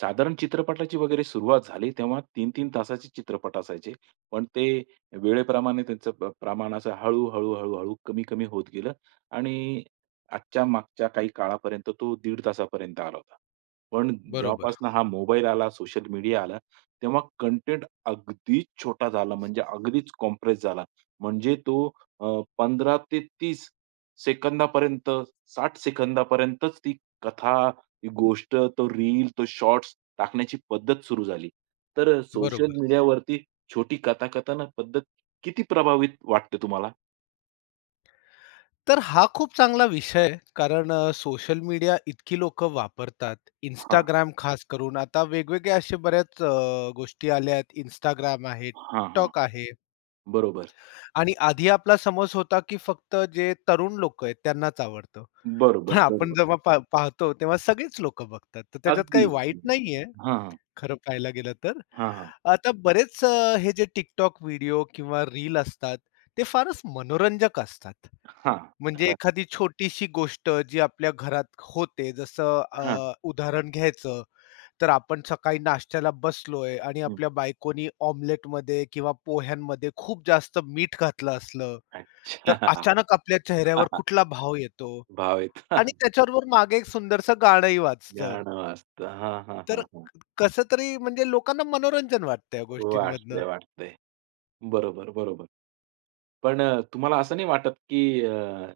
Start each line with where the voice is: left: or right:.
right: साधारण चित्रपटाची वगैरे सुरुवात झाली तेव्हा 3-3 तासाचे चित्रपट असायचे. पण ते वेळेप्रमाणे त्यांचं प्रमाण असं हळू-हळू, कमी-कमी होत गेलं आणि आजच्या मागच्या काही काळापर्यंत तो 1.5 तासापर्यंत आला होता. पण
left: बरोबर,
right: जेव्हापासून हा मोबाईल आला, सोशल मीडिया आला, तेव्हा कंटेंट अगदीच छोटा झाला म्हणजे अगदीच कॉम्प्रेस झाला. म्हणजे तो अ, 15 ते 30 सेकंदापर्यंत, 60 सेकंदापर्यंतच ती कथा ती गोष्ट, तो रील, तो शॉर्ट्स टाकण्याची पद्धत सुरू झाली. तर सोशल
left: बरोबर.
right: मीडियावरती छोटी कथाकथन पद्धत किती प्रभावित वाटते तुम्हाला?
left: तर हा खूप चांगला विषय आहे, कारण सोशल मीडिया इतकी लोकं वापरतात.
right: हां,
left: इंस्टाग्राम खास करून आता वेगवेगळे असे बऱ्याच गोष्टी आल्या आहेत. इंस्टाग्राम आहे,
right: हां, हां.
left: TikTok आहे
right: बरोबर.
left: आणि आधी आपला समज होता, की फक्त जे तरुण लोकं आहेत त्यांनाच आवडतं. पण
right: बरोबर,
left: आपण
right: बरोबर.
left: जेव्हा पाहतो तेव्हा सगळेच लोकं बघतात. तर त्याच्यात
right: अगदी.
left: काही वाईट नाहीये,
right: हां, हां.
left: खरं पाहायला गेलं तर.
right: हां, हां.
left: आता बरेच हे जे TikTok व्हिडिओ किंवा रील असतात, ते फारच मनोरंजक असतात.
right: हां.
left: म्हणजे
right: हां,
left: एखादी छोटीशी गोष्ट जी आपल्या घरात होते जसं
right: हां.
left: उदाहरण घ्यायचं तर आपण सकाळी नाश्त्याला बसलोय आणि
right: हं.
left: आपल्या बायकोनी ऑमलेटमध्ये किंवा पोह्यांमध्ये खूप जास्त मीठ घातलं असलं, तर
right: अच्छा.
left: अचानक आपल्या
right: हां,
left: चेहऱ्यावर
right: हां.
left: कुठला भाव येतो
right: भाव
left: आणि
right: आहेत.
left: त्याच्याबरोबर मागे एक सुंदरसं गाणंही वाजतं.
right: गाणं वाजतं. हां, हां,
left: तर
right: हां, हां.
left: कसं तरी म्हणजे लोकांना मनोरंजन वाटतं या गोष्टींमधनं.
right: वाटतंय, वाटतंय. बरोबर, बरोबर. पण तुम्हाला असं नाही वाटत की अ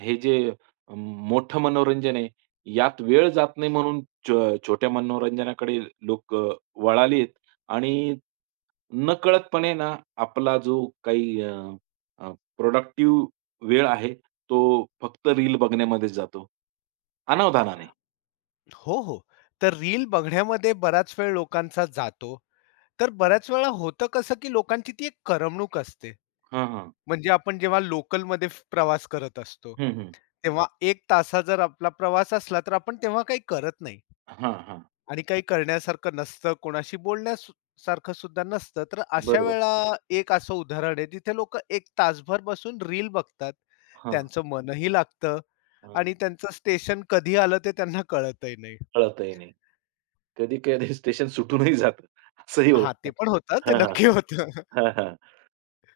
right: हे जे अ, मोठं मनोरंजन आहे, यात वेळ जात नाही म्हणून छोट्या मनोरंजनाकडे लोकं वळालीत आणि नकळतपणे ना, आपला जो काही अ, अ, वेळ आहे, तो फक्त रील बघण्यामध्येच जातो. अनावधानाने.
left: हो, हो. तर रील बघण्यामध्ये बराच वेळ लोकांचा जातो. तर बऱ्याच वेळा होतं कसं, की लोकांची ती एक करमणूक असते.
right: हां, हां.
left: म्हणजे आपण जेव्हा लोकलमध्ये प्रवास करत असतो,
right: हं, हं.
left: तेव्हा 1 तासा जर आपला प्रवास असला, तर आपण तेव्हा काही करत नाही
right: हां, हां.
left: आणि काही करण्यासारखं नसतं, कोणाशी बोलण्यास सारखं सुद्धा नसतं. तर अशा
right: बरोबर.
left: वेळा एक असं उदाहरण आहे, जिथे लोकं 1 तासभर बसून रील बघतात.
right: हां,
left: त्यांचं मनही लागतं
right: हां.
left: आणि त्यांचं स्टेशन कधी आलं ते त्यांना कळतही नाही.
right: कळतही नाही. कधी-कधी स्टेशन सुटूनही जातं. असंही
left: हां,
right: होतं.
left: ते पण होतं, ते
right: हां, हां,
left: नक्की
right: हां.
left: होतं.
right: हां, हां.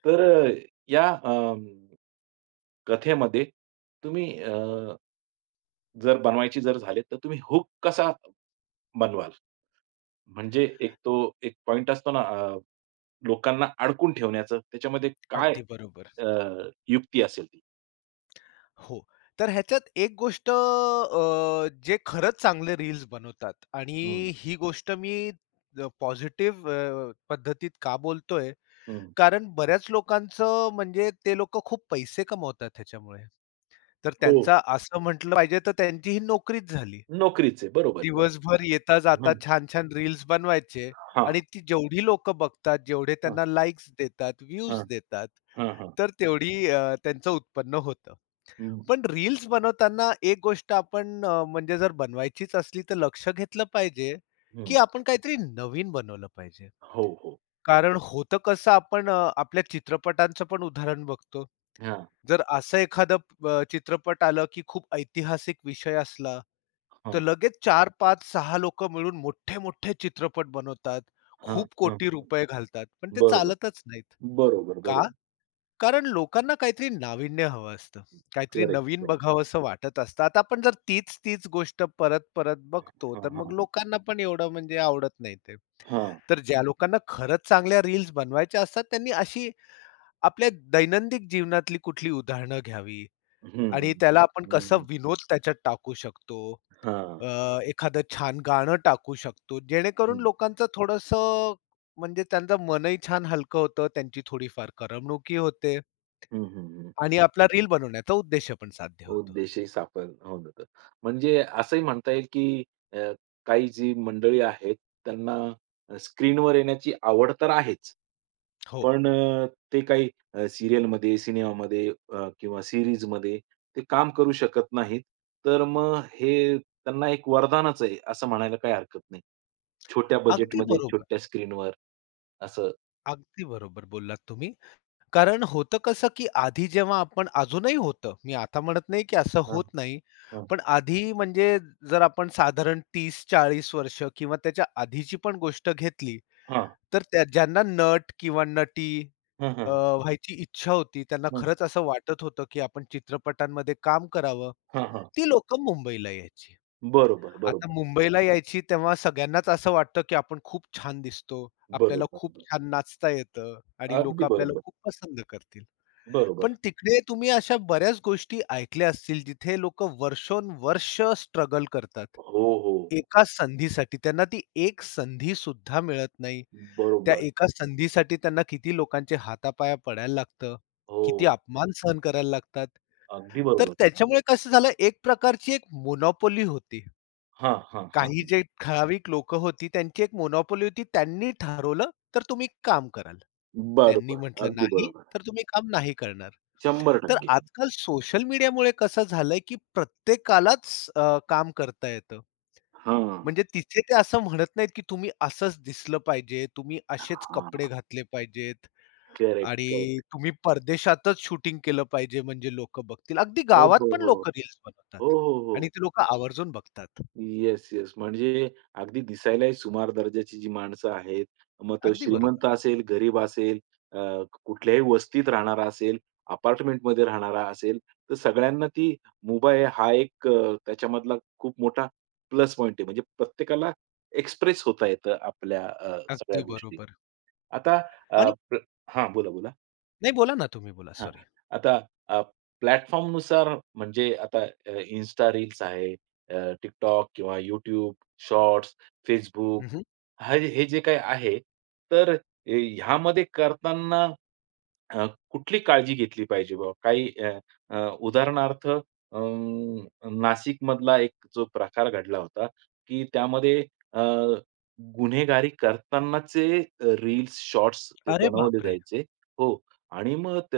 right: तर या कथेमध्ये तुम्ही जर बनवायची जर झाली, तर तुम्ही हूक कसा बनवाल? म्हणजे एक तो एक पॉइंट असतो ना लोकांना अडकून ठेवण्याचं, त्याच्यामध्ये काय
left: अगदी बरोबर.
right: अ, युक्ती असेल ती?
left: हो. तर ह्याच्यात एक गोष्ट जे खरंच चांगले रील्स बनवतात आणि
right: हं,
left: ही गोष्ट मी पॉझिटिव्ह पद्धतीत का बोलतोय?
right: हं.
left: कारण बऱ्याच लोकांचं म्हणजे ते लोकं खूप पैसे कमवतात ह्याच्यामुळे. तर
right: हो,
left: त्यांचा असं म्हटलं पाहिजे तर त्यांची ही नोकरीच झाली.
right: नोकरीचे. बरोबर.
left: दिवसभर येता-जाता
right: हं.
left: छान-छान रील्स बनवायचे
right: हां.
left: आणि ती जेवढी लोकं बघतात, जेवढे
right: हां,
left: त्यांना लाइक्स देतात,
right: हां,
left: व्ह्यूज देतात,
right: हां, हां.
left: तर तेवढी त्यांचं उत्पन्न होतं.
right: हं,
left: पण रील्स बनवताना एक गोष्ट आपण म्हणजे जर बनवायचीच असली तर लक्ष घेतलं पाहिजे, की
right: हं.
left: आपण काहीतरी नवीन बनवलं पाहिजे.
right: हो, हो.
left: कारण होतं कसं आपण आपल्या चित्रपटांचं पण उदाहरण बघतो.
right: हां,
left: जर असं एखादं चित्रपट आलं, की खूप ऐतिहासिक विषय असला, तर
right: हां,
left: लगेच 4, 5, 6 लोकं मिळून मोठे-मोठे चित्रपट बनवतात.
right: हां,
left: खूप
right: हां.
left: कोटी रुपये घालतात. पण ते
right: बरोबर,
left: चालतच नाहीत.
right: बरोबर,
left: का?
right: बरोबर.
left: कारण लोकांना काहीतरी नाविन्य हवं असतं. काहीतरी
right: करेक्ट,
left: नवीन
right: करेक्ट.
left: बघावसं वाटत असतं. आता आपण जर तीच-तीच गोष्ट परत-परत बघतो,
right: हां,
left: तर मग
right: हां, हां.
left: लोकांना पण एवढं म्हणजे आवडत नाही ते.
right: हां.
left: तर ज्या लोकांना खरंच चांगल्या रील्स बनवायच्या असतात, त्यांनी अशी आपल्या दैनंदिन जीवनातली कुठली उदाहरणं घ्यावी
right: हं, हं,
left: आणि
right: हं.
left: त्याला आपण
right: हं,
left: कसा
right: हं.
left: विनोद त्याच्यात टाकू शकतो.
right: हां.
left: अ, एखादं छान गाणं टाकू शकतो, जेणेकरून
right: हं.
left: लोकांचं थोडंसं म्हणजे त्यांचं मनही छान हलकं होतं, त्यांची थोडीफार करमणुकी होते.
right: हं,
left: आणि आपला रील बनवण्याचा उद्देश पण साध्य होतो.
right: उद्देशही साफल होऊन जातो. म्हणजे असंही म्हणता येईल, की अ, काही जी मंडळी आहेत, त्यांना स्क्रीनवर येण्याची आवड तर आहेच.
left: हो.
right: पण ते काही सीरियलमध्ये, सिनेमामध्ये किंवा सीरीजमध्ये ते काम करू शकत नाहीत. तर मग हे त्यांना एक वरदानच आहे, असं म्हणायला काही हरकत नाही. छोट्या
left: अगदी
right: बजेटमध्ये,
left: बरोबर.
right: छोट्या स्क्रीनवर असं.
left: अगदी बरोबर बोललात तुम्ही. कारण होतं कसं, की आधी जेव्हा आपण अजूनही होतं, मी आता म्हणत नाही, की असं
right: हां,
left: होत नाही.
right: हां.
left: पण आधी म्हणजे जर आपण साधारण 30-40 वर्ष किंवा त्याच्या आधीची पण गोष्ट घेतली,
right: हां.
left: तर त्या ज्यांना नट किंवा नटी
right: हां, हां,
left: अ,
right: हां.
left: व्हायची इच्छा होती, त्यांना
right: हं.
left: खरंच असं वाटत होतं, की आपण चित्रपटांमध्ये काम करावं.
right: हां,
left: ती लोकं मुंबईला यायची.
right: बरोबर,
left: आता
right: बरोबर.
left: मुंबईला यायची तेव्हा सगळ्यांनाच असं वाटतं, की आपण खूप छान दिसतो. आपल्याला
right: बरोबर.
left: खूप छान नाचता येतं आणि
right: अगदी
left: लोकं आपल्याला
right: बरोबर.
left: खूप पसंत करतील. पण
right: बरोबर.
left: तिकडे तुम्ही अशा बऱ्याच गोष्टी ऐकल्या असतील, जिथे लोकं वर्षोनवर्ष स्ट्रगल करतात.
right: हो, हो.
left: एका संधीसाठी त्यांना ती एक संधी सुद्धा मिळत नाही. त्या
right: बरोबर.
left: एका संधीसाठी त्यांना किती लोकांचे हातापाया पडायला लागतं, किती
right: हो.
left: अपमान सहन करायला लागतात.
right: अगदी
left: तर
right: बरोबर.
left: त्याच्यामुळे कसं झालं, एक प्रकारची एक मोनोपोली होती.
right: हां, हां, हां,
left: काही
right: हां.
left: जे ठराविक लोकं होती, त्यांची एक मोनोपोली होती. त्यांनी ठरवलं, तर तुम्ही काम कराल. त्यांनी
right: बरोबर.
left: म्हटलं
right: अगदी
left: नाही,
right: बरोबर.
left: तर तुम्ही काम नाही करणार. तर
right: 100%
left: आजकाल सोशल मीडियामुळे कसं झालंय, की प्रत्येकालाच काम करता येतं.
right: हां.
left: म्हणजे तिथे ते असं म्हणत नाहीत, की तुम्ही असंच दिसलं पाहिजे, तुम्ही असेच कपडे
right: हां.
left: घातले पाहिजेत
right: करेक्ट,
left: आणि
right: करेक्ट.
left: तुम्ही परदेशातच शूटिंग केलं पाहिजे म्हणजे लोकं बघतील. अगदी
right: हो, हो,
left: गावात पण
right: हो.
left: लोकं रील्स
right: हो,
left: बनवतात
right: हो, हो.
left: आणि ते लोकं आवर्जून बघतात.
right: Yes, yes. म्हणजे अगदी दिसायलाही सुमार दर्जाची जी माणसं आहेत, मग तो
left: अगदी
right: श्रीमंत
left: बरोबर.
right: असेल, गरीब असेल, अ, कुठल्याही वस्तीत राहणारा असेल, अपार्टमेंटमध्ये राहणारा असेल, तर सगळ्यांना ती मोबाईल हा एक त्याच्यामधला खूप मोठा प्लस पॉइंट आहे. म्हणजे प्रत्येकाला एक्सप्रेस होता येतं आपल्या सगळ्या
left: अगदी
right: गोष्टी.
left: बरोबर.
right: आता अ,
left: आणि
right: प्र हां, बोला, बोला.
left: नाही बोला ना तुम्ही बोला,
right: हां.
left: सॉरी.
right: आता अ, प्लॅटफॉर्मनुसार म्हणजे आता Insta रील्स आहे, अ, TikTok किंवा YouTube शॉर्ट्स, Facebook
left: हं,
right: हे हे जे काही आहे, तर ह्यामध्ये करताना कुठली काळजी घेतली पाहिजे बुवा? काही अ, अ, उदाहरणार्थ नाशिकमधला एक जो प्रकार घडला होता, की त्यामध्ये अ, गुन्हेगारी करतानाचे रील्स, शॉर्ट्स ते
left: अरे
right: बनवले
left: बापरे!
right: जायचे. हो. आणि मग त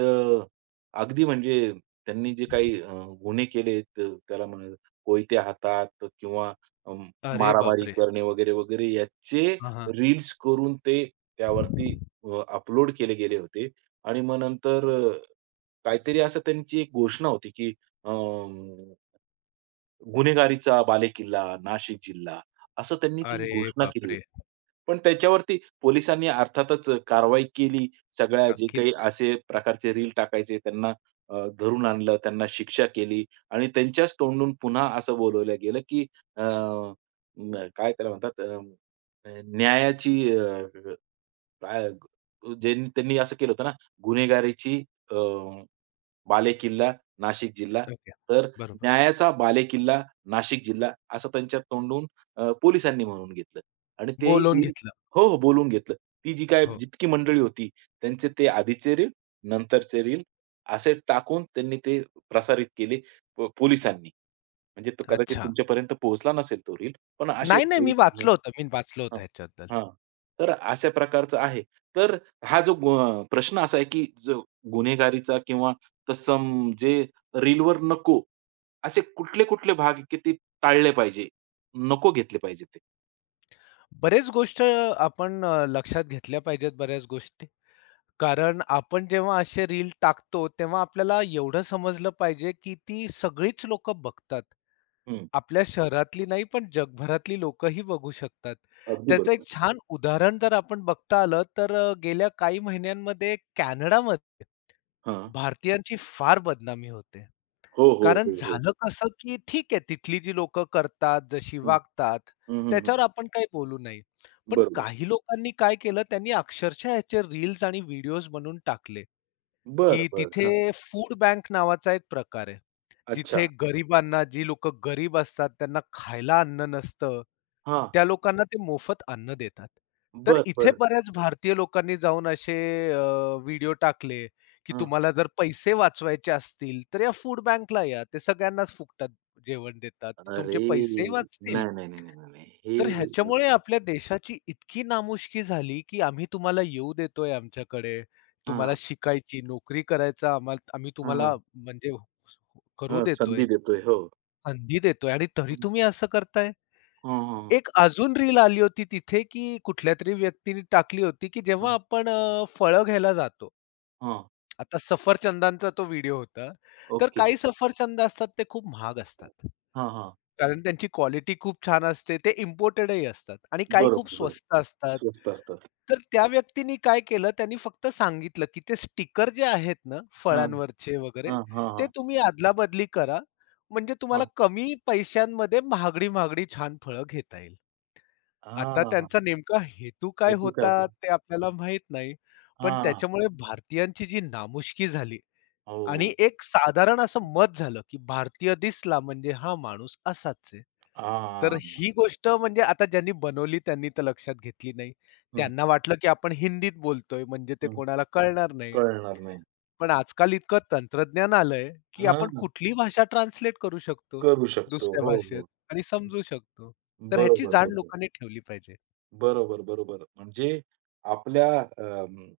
right: अगदी म्हणजे त्यांनी जे काही गुन्हे केलेत, त्याला म्हणा कोयते हातात किंवा
left: अरे
right: मारामारी
left: बापरे!
right: करणे वगैरे, वगैरे याचे
left: हां, हां.
right: रील्स करून ते त्यावरती अपलोड केले गेले होते आणि मग नंतर काहीतरी असं त्यांची एक घोषणा होती, की अ, गुन्हेगारीचा बालेकिल्ला, नाशिक जिल्हा असं त्यांनी ती
left: अरे
right: घोषणा केली होती.
left: बापरे!
right: पण त्याच्यावरती पोलिसांनी अर्थातच कारवाई केली. सगळ्या जे
left: नक्कीच.
right: काही असे प्रकारचे रील टाकायचे त्यांना धरून आणलं, त्यांना शिक्षा केली आणि त्यांच्याच तोंडून पुन्हा असं बोलवलं गेलं, की अ, काय त्याला म्हणतात न्यायाची काय ज्यांनी त्यांनी असं केलं होतं ना, गुन्हेगारीची बालेकिल्ला, नाशिक जिल्हा.
left: ओके.
right: तर
left: बरोबर.
right: न्यायाचा बालेकिल्ला, नाशिक जिल्हा असं त्यांच्या तोंडून पोलिसांनी म्हणून घेतलं आणि ते
left: बोलावून
right: रील
left: घेतलं.
right: हो, हो. बोलवून घेतलं. ती जी काय
left: हो.
right: जितकी मंडळी होती त्यांचे ते आधीचे रील, नंतरचे रील असे टाकून त्यांनी ते प्रसारित केले पोलिसांनी. म्हणजे तो कदाचित
left: अच्छा.
right: तुमच्यापर्यंत पोहोचला नसेल तो रील, पण असे
left: नाही, नाही. मी वाचलं होतं. मी वाचलं
right: हां,
left: होतं ह्याच्याबद्दल.
right: हां. तर अशा प्रकारचं आहे. तर हा जो प्रश्न असा आहे, की जो गुन्हेगारीचा किंवा तत्सम जे रीलवर नको, असे कुठले-कुठले भाग आहे की ते टाळले पाहिजे, नको घेतले पाहिजे ते.
left: बरेच गोष्ट आपण लक्षात घेतल्या पाहिजेत बऱ्याच गोष्टी. कारण आपण जेव्हा असे रील टाकतो, तेव्हा आपल्याला एवढं समजलं पाहिजे, की ती सगळीच लोकं बघतात.
right: हं,
left: आपल्या शहरातली नाही, पण जगभरातली लोकंही बघू शकतात.
right: अगदी
left: त्याचं
right: बरोबर.
left: एक छान उदाहरण जर आपण बघता आलं, तर गेल्या काही महिन्यांमध्ये कॅनडामध्ये
right: हां.
left: भारतीयांची फार बदनामी होते.
right: हो, हो,
left: कारण
right: हो, हो.
left: झालं कसं, की ठीक आहे, तिथली जी लोकं करतात, जशी
right: हं,
left: वागतात,
right: हं, हं,
left: त्याच्यावर
right: हं.
left: आपण काही बोलू नाही. पण
right: बरोबर.
left: काही लोकांनी काय केलं, त्यांनी अक्षरशः ह्याचे रील्स आणि व्हिडिओज बनवून टाकले.
right: बरं,
left: की
right: बरं. हां.
left: तिथे फूड बँक नावाचा एक प्रकार आहे.
right: अच्छा.
left: जिथे गरिबांना, जी लोकं गरीब असतात, त्यांना खायला अन्न नसतं,
right: हां.
left: त्या लोकांना ते मोफत अन्न देतात. तर
right: बरं,
left: इथे
right: बरं.
left: बऱ्याच भारतीय लोकांनी जाऊन असे अ, व्हिडिओ टाकले, की
right: हां.
left: तुम्हाला जर पैसे वाचवायचे असतील, तर या फूड बँकला या. ते सगळ्यांनाच फुकटात जेवण देतात. तर
right: अरे!
left: तुमचे
right: नाही,
left: पैसेही वाचतील
right: नाही, नाही, नाही, नाही.
left: तर ह्याच्यामुळे
right: हे
left: आपल्या देशाची इतकी नामुष्की झाली, की आम्ही तुम्हाला येऊ देतोय आमच्याकडे, तुम्हाला
right: हां,
left: शिकायची, नोकरी करायचा आम्ही
right: हां, हां.
left: तुम्हाला म्हणजे करू
right: हां,
left: देतोय,
right: संधी देतोय. हो.
left: संधी देतोय आणि तरी
right: हं.
left: तुम्ही असं करताय.
right: हां, हां, हां.
left: एक अजून रील आली होती तिथे, की कुठल्यातरी व्यक्तीने टाकली होती, की
right: हां,
left: जेव्हा आपण फळं घ्यायला जातो.
right: हां.
left: आता सफरचंदांचा तो व्हिडिओ होता. तर
right: ओके.
left: काही सफरचंद असतात ते खूप महाग असतात.
right: हां, हां.
left: कारण त्यांची क्वालिटी खूप छान असते. ते इम्पोर्टेडही असतात आणि काही खूप
right: बरोबर, बरोबर.
left: स्वस्त असतात.
right: स्वस्त असतात.
left: तर त्या व्यक्तीनी काय केलं, त्यांनी फक्त सांगितलं, की ते स्टिकर जे आहेत ना
right: हां,
left: फळांवरचे वगैरे,
right: हां, हां,
left: ते
right: हां.
left: तुम्ही अदलाबदली करा. म्हणजे तुम्हाला
right: हां.
left: कमी पैशांमध्ये महागडी-महागडी छान फळं घेता येईल. आता
right: हां.
left: त्यांचा नेमका हेतू काय
right: काही चुका असेल.
left: होता, ते आपल्याला माहीत नाही. पण
right: हां.
left: त्याच्यामुळे भारतीयांची जी नामुष्की झाली आणि
right: हो.
left: एक साधारण असं मत झालं, की भारतीय दिसला म्हणजे हा माणूस असाच आहे. तर
right: हां.
left: ही गोष्ट म्हणजे आता ज्यांनी बनवली त्यांनी तर लक्षात घेतली नाही.
right: हं,
left: त्यांना वाटलं, की आपण हिंदीत बोलतोय म्हणजे ते
right: हं.
left: कोणाला कळणार नाही.
right: कळणार नाही.
left: पण आजकाल इतकं तंत्रज्ञान आलंय, की आपण
right: हां,
left: कुठलीही भाषा ट्रान्सलेट करू शकतो
right: करू शकतो.
left: दुसऱ्या
right: हो,
left: भाषेत
right: हो.
left: आणि समजू शकतो. तर ह्याची
right: बरोबर,
left: जाण
right: बरोबर.
left: लोकांनी ठेवली पाहिजे.
right: बरोबर, बरोबर. म्हणजे आपल्या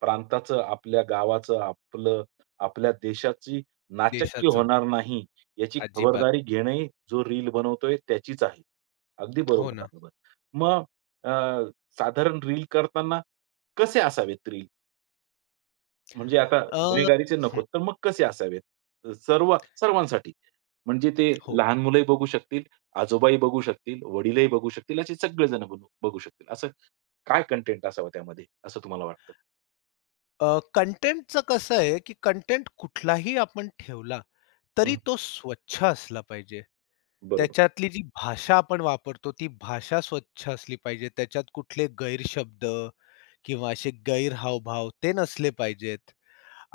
right: प्रांताचं, आपल्या गावाचं, आपलं आपल्या देशाची नाचक्की
left: देशाचं.
right: होणार नाही याची
left: अजिबात.
right: खबरदारी घेणंही जो रील बनवतोय त्याचीच आहे. अगदी
left: हो
right: बरोबर,
left: ना.
right: बरोबर. मग अ, साधारण रील करताना कसे असावेत रील? म्हणजे आता
left: अ
right: गुन्हेगारीचे नको,
left: हं.
right: तर मग कसे असावेत? सर्व सर्वांसाठी. म्हणजे ते
left: हो.
right: लहान मुलंही बघू शकतील, आजोबाही बघू शकतील, वडीलही बघू शकतील, असे सगळेजण बघू शकतील. असं काय कंटेंट असावं त्यामध्ये, असं तुम्हाला वाटतं?
left: कंटेंटचं कसं आहे, की कंटेंट कुठलाही आपण ठेवला, तरी
right: हं,
left: तो स्वच्छ असला पाहिजे.
right: बरोबर.
left: त्याच्यातली जी भाषा आपण वापरतो, ती भाषा स्वच्छ असली पाहिजे. त्याच्यात कुठले गैरशब्द किंवा असे गैरहावभाव ते नसले पाहिजेत.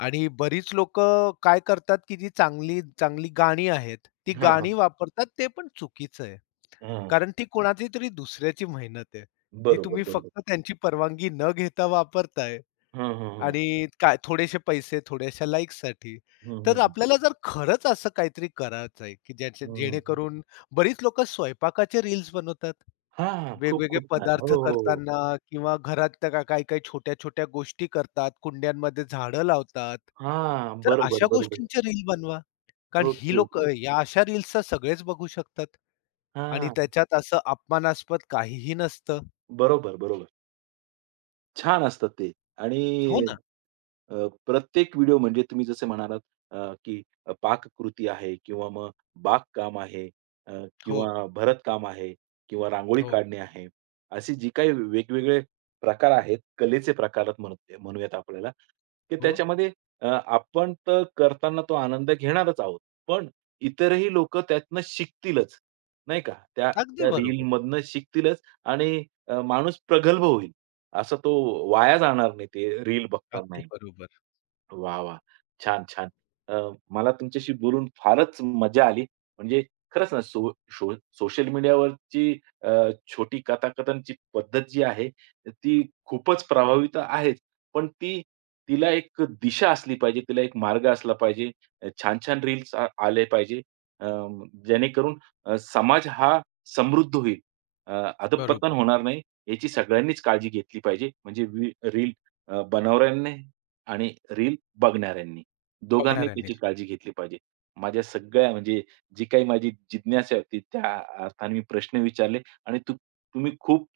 left: आणि बरीच लोकं काय करतात, की जी चांगली चांगली गाणी आहेत, ती
right: हां,
left: गाणी
right: हां.
left: वापरतात, ते पण चुकीचं आहे.
right: हां.
left: कारण ती कोणाची तरी दुसऱ्याची मेहनत आहे. ती
right: बरोबर,
left: तुम्ही
right: बरोबर.
left: फक्त त्यांची परवानगी न घेता वापरताय
right: हं, हं, हं.
left: आणि काय थोडेसे पैसे थोड्याशा लाइक्ससाठी.
right: हं, हं,
left: तर
right: हं.
left: आपल्याला जर खरंच असं काहीतरी करायचं आहे, की ज्याच्या
right: हं.
left: जेणेकरून बरीच लोकं स्वयंपाकाचे रील्स बनवतात.
right: खूप
left: वेगवेगळे
right: खूप छान. हो,
left: पदार्थ
right: हो, हो.
left: करताना किंवा घरात काही-काही छोट्या-छोट्या गोष्टी करतात, कुंड्यांमध्ये झाडं लावतात.
right: हां,
left: तर
right: बरोबर,
left: अशा
right: बरोबर.
left: गोष्टींचे रील बनवा. कारण ही
right: ओके, ओके.
left: लोकं या अशा रील्सचा सगळेच बघू शकतात. आणि
right: हां,
left: त्याच्यात असं अपमानास्पद काहीही नसतं.
right: बरोबर, बरोबर. छान असतात ते
left: हो
right: आणि
left: ना.
right: अ, प्रत्येक व्हिडिओ म्हणजे तुम्ही जसे म्हणालात की पाककृती आहे किंवा मग बागकाम आहे अ,
left: हो,
right: किंवा भरतकाम आहे किंवा रांगोळी
left: हो,
right: काढणे आहे. असे जे काही वेगवेगळे प्रकार आहेत, कलेचे प्रकार म्हणूयात आपल्याला, की
left: हो.
right: त्याच्यामध्ये आपण तर करताना तो आनंद घेणारच आहोत. पण इतरही लोकं त्यातनं शिकतीलच, नाही का? त्या
left: अगदी
right: त्या
left: बरोबर,
right: रीलमधनं शिकतीलच आणि माणूस प्रगल्भ होईल. असं तो वाया जाणार नाही ते रील बघताना.
left: अगदी बरोबर.
right: वाह, वाह! छान, छान. अ, मला तुमच्याशी बोलून फारच मजा आली. म्हणजे खरंच ना सो शो सोशल मीडियावरची अ, छोटी कथाकथनची पद्धत जी आहे, ती खूपच प्रभावी तर आहेच, पण ती तिला एक दिशा असली पाहिजे, तिला एक मार्ग असला पाहिजे. छान-छान रील्स आले पाहिजे. अ, जेणेकरून समाज हा समृद्ध होईल. अ, अधःपतन
left: बरोबर.
right: होणार नाही, याची सगळ्यांनीच काळजी घेतली पाहिजे. म्हणजे रील बनवणाऱ्यांनी आणि रील बघणाऱ्यांनी. दोघांनी त्याची
left: बघणाऱ्यांनीच.
right: काळजी घेतली पाहिजे. माझ्या सगळ्या म्हणजे जी काही माझी जिज्ञासा होती त्या अर्थाने मी प्रश्न विचारले आणि तुम्ही खूप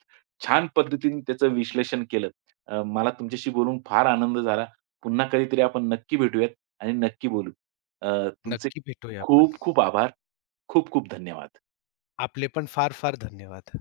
right: छान पद्धतीने त्याचं विश्लेषण केलंत. मला तुमच्याशी बोलून फार आनंद झाला. पुन्हा कधीतरी आपण नक्की भेटूयात आणि नक्की बोलू. तुमचे
left: नक्की भेटूया आपण.
right: खूप खूप आभार. खूप खूप धन्यवाद.
left: आपले पण फार-फार धन्यवाद.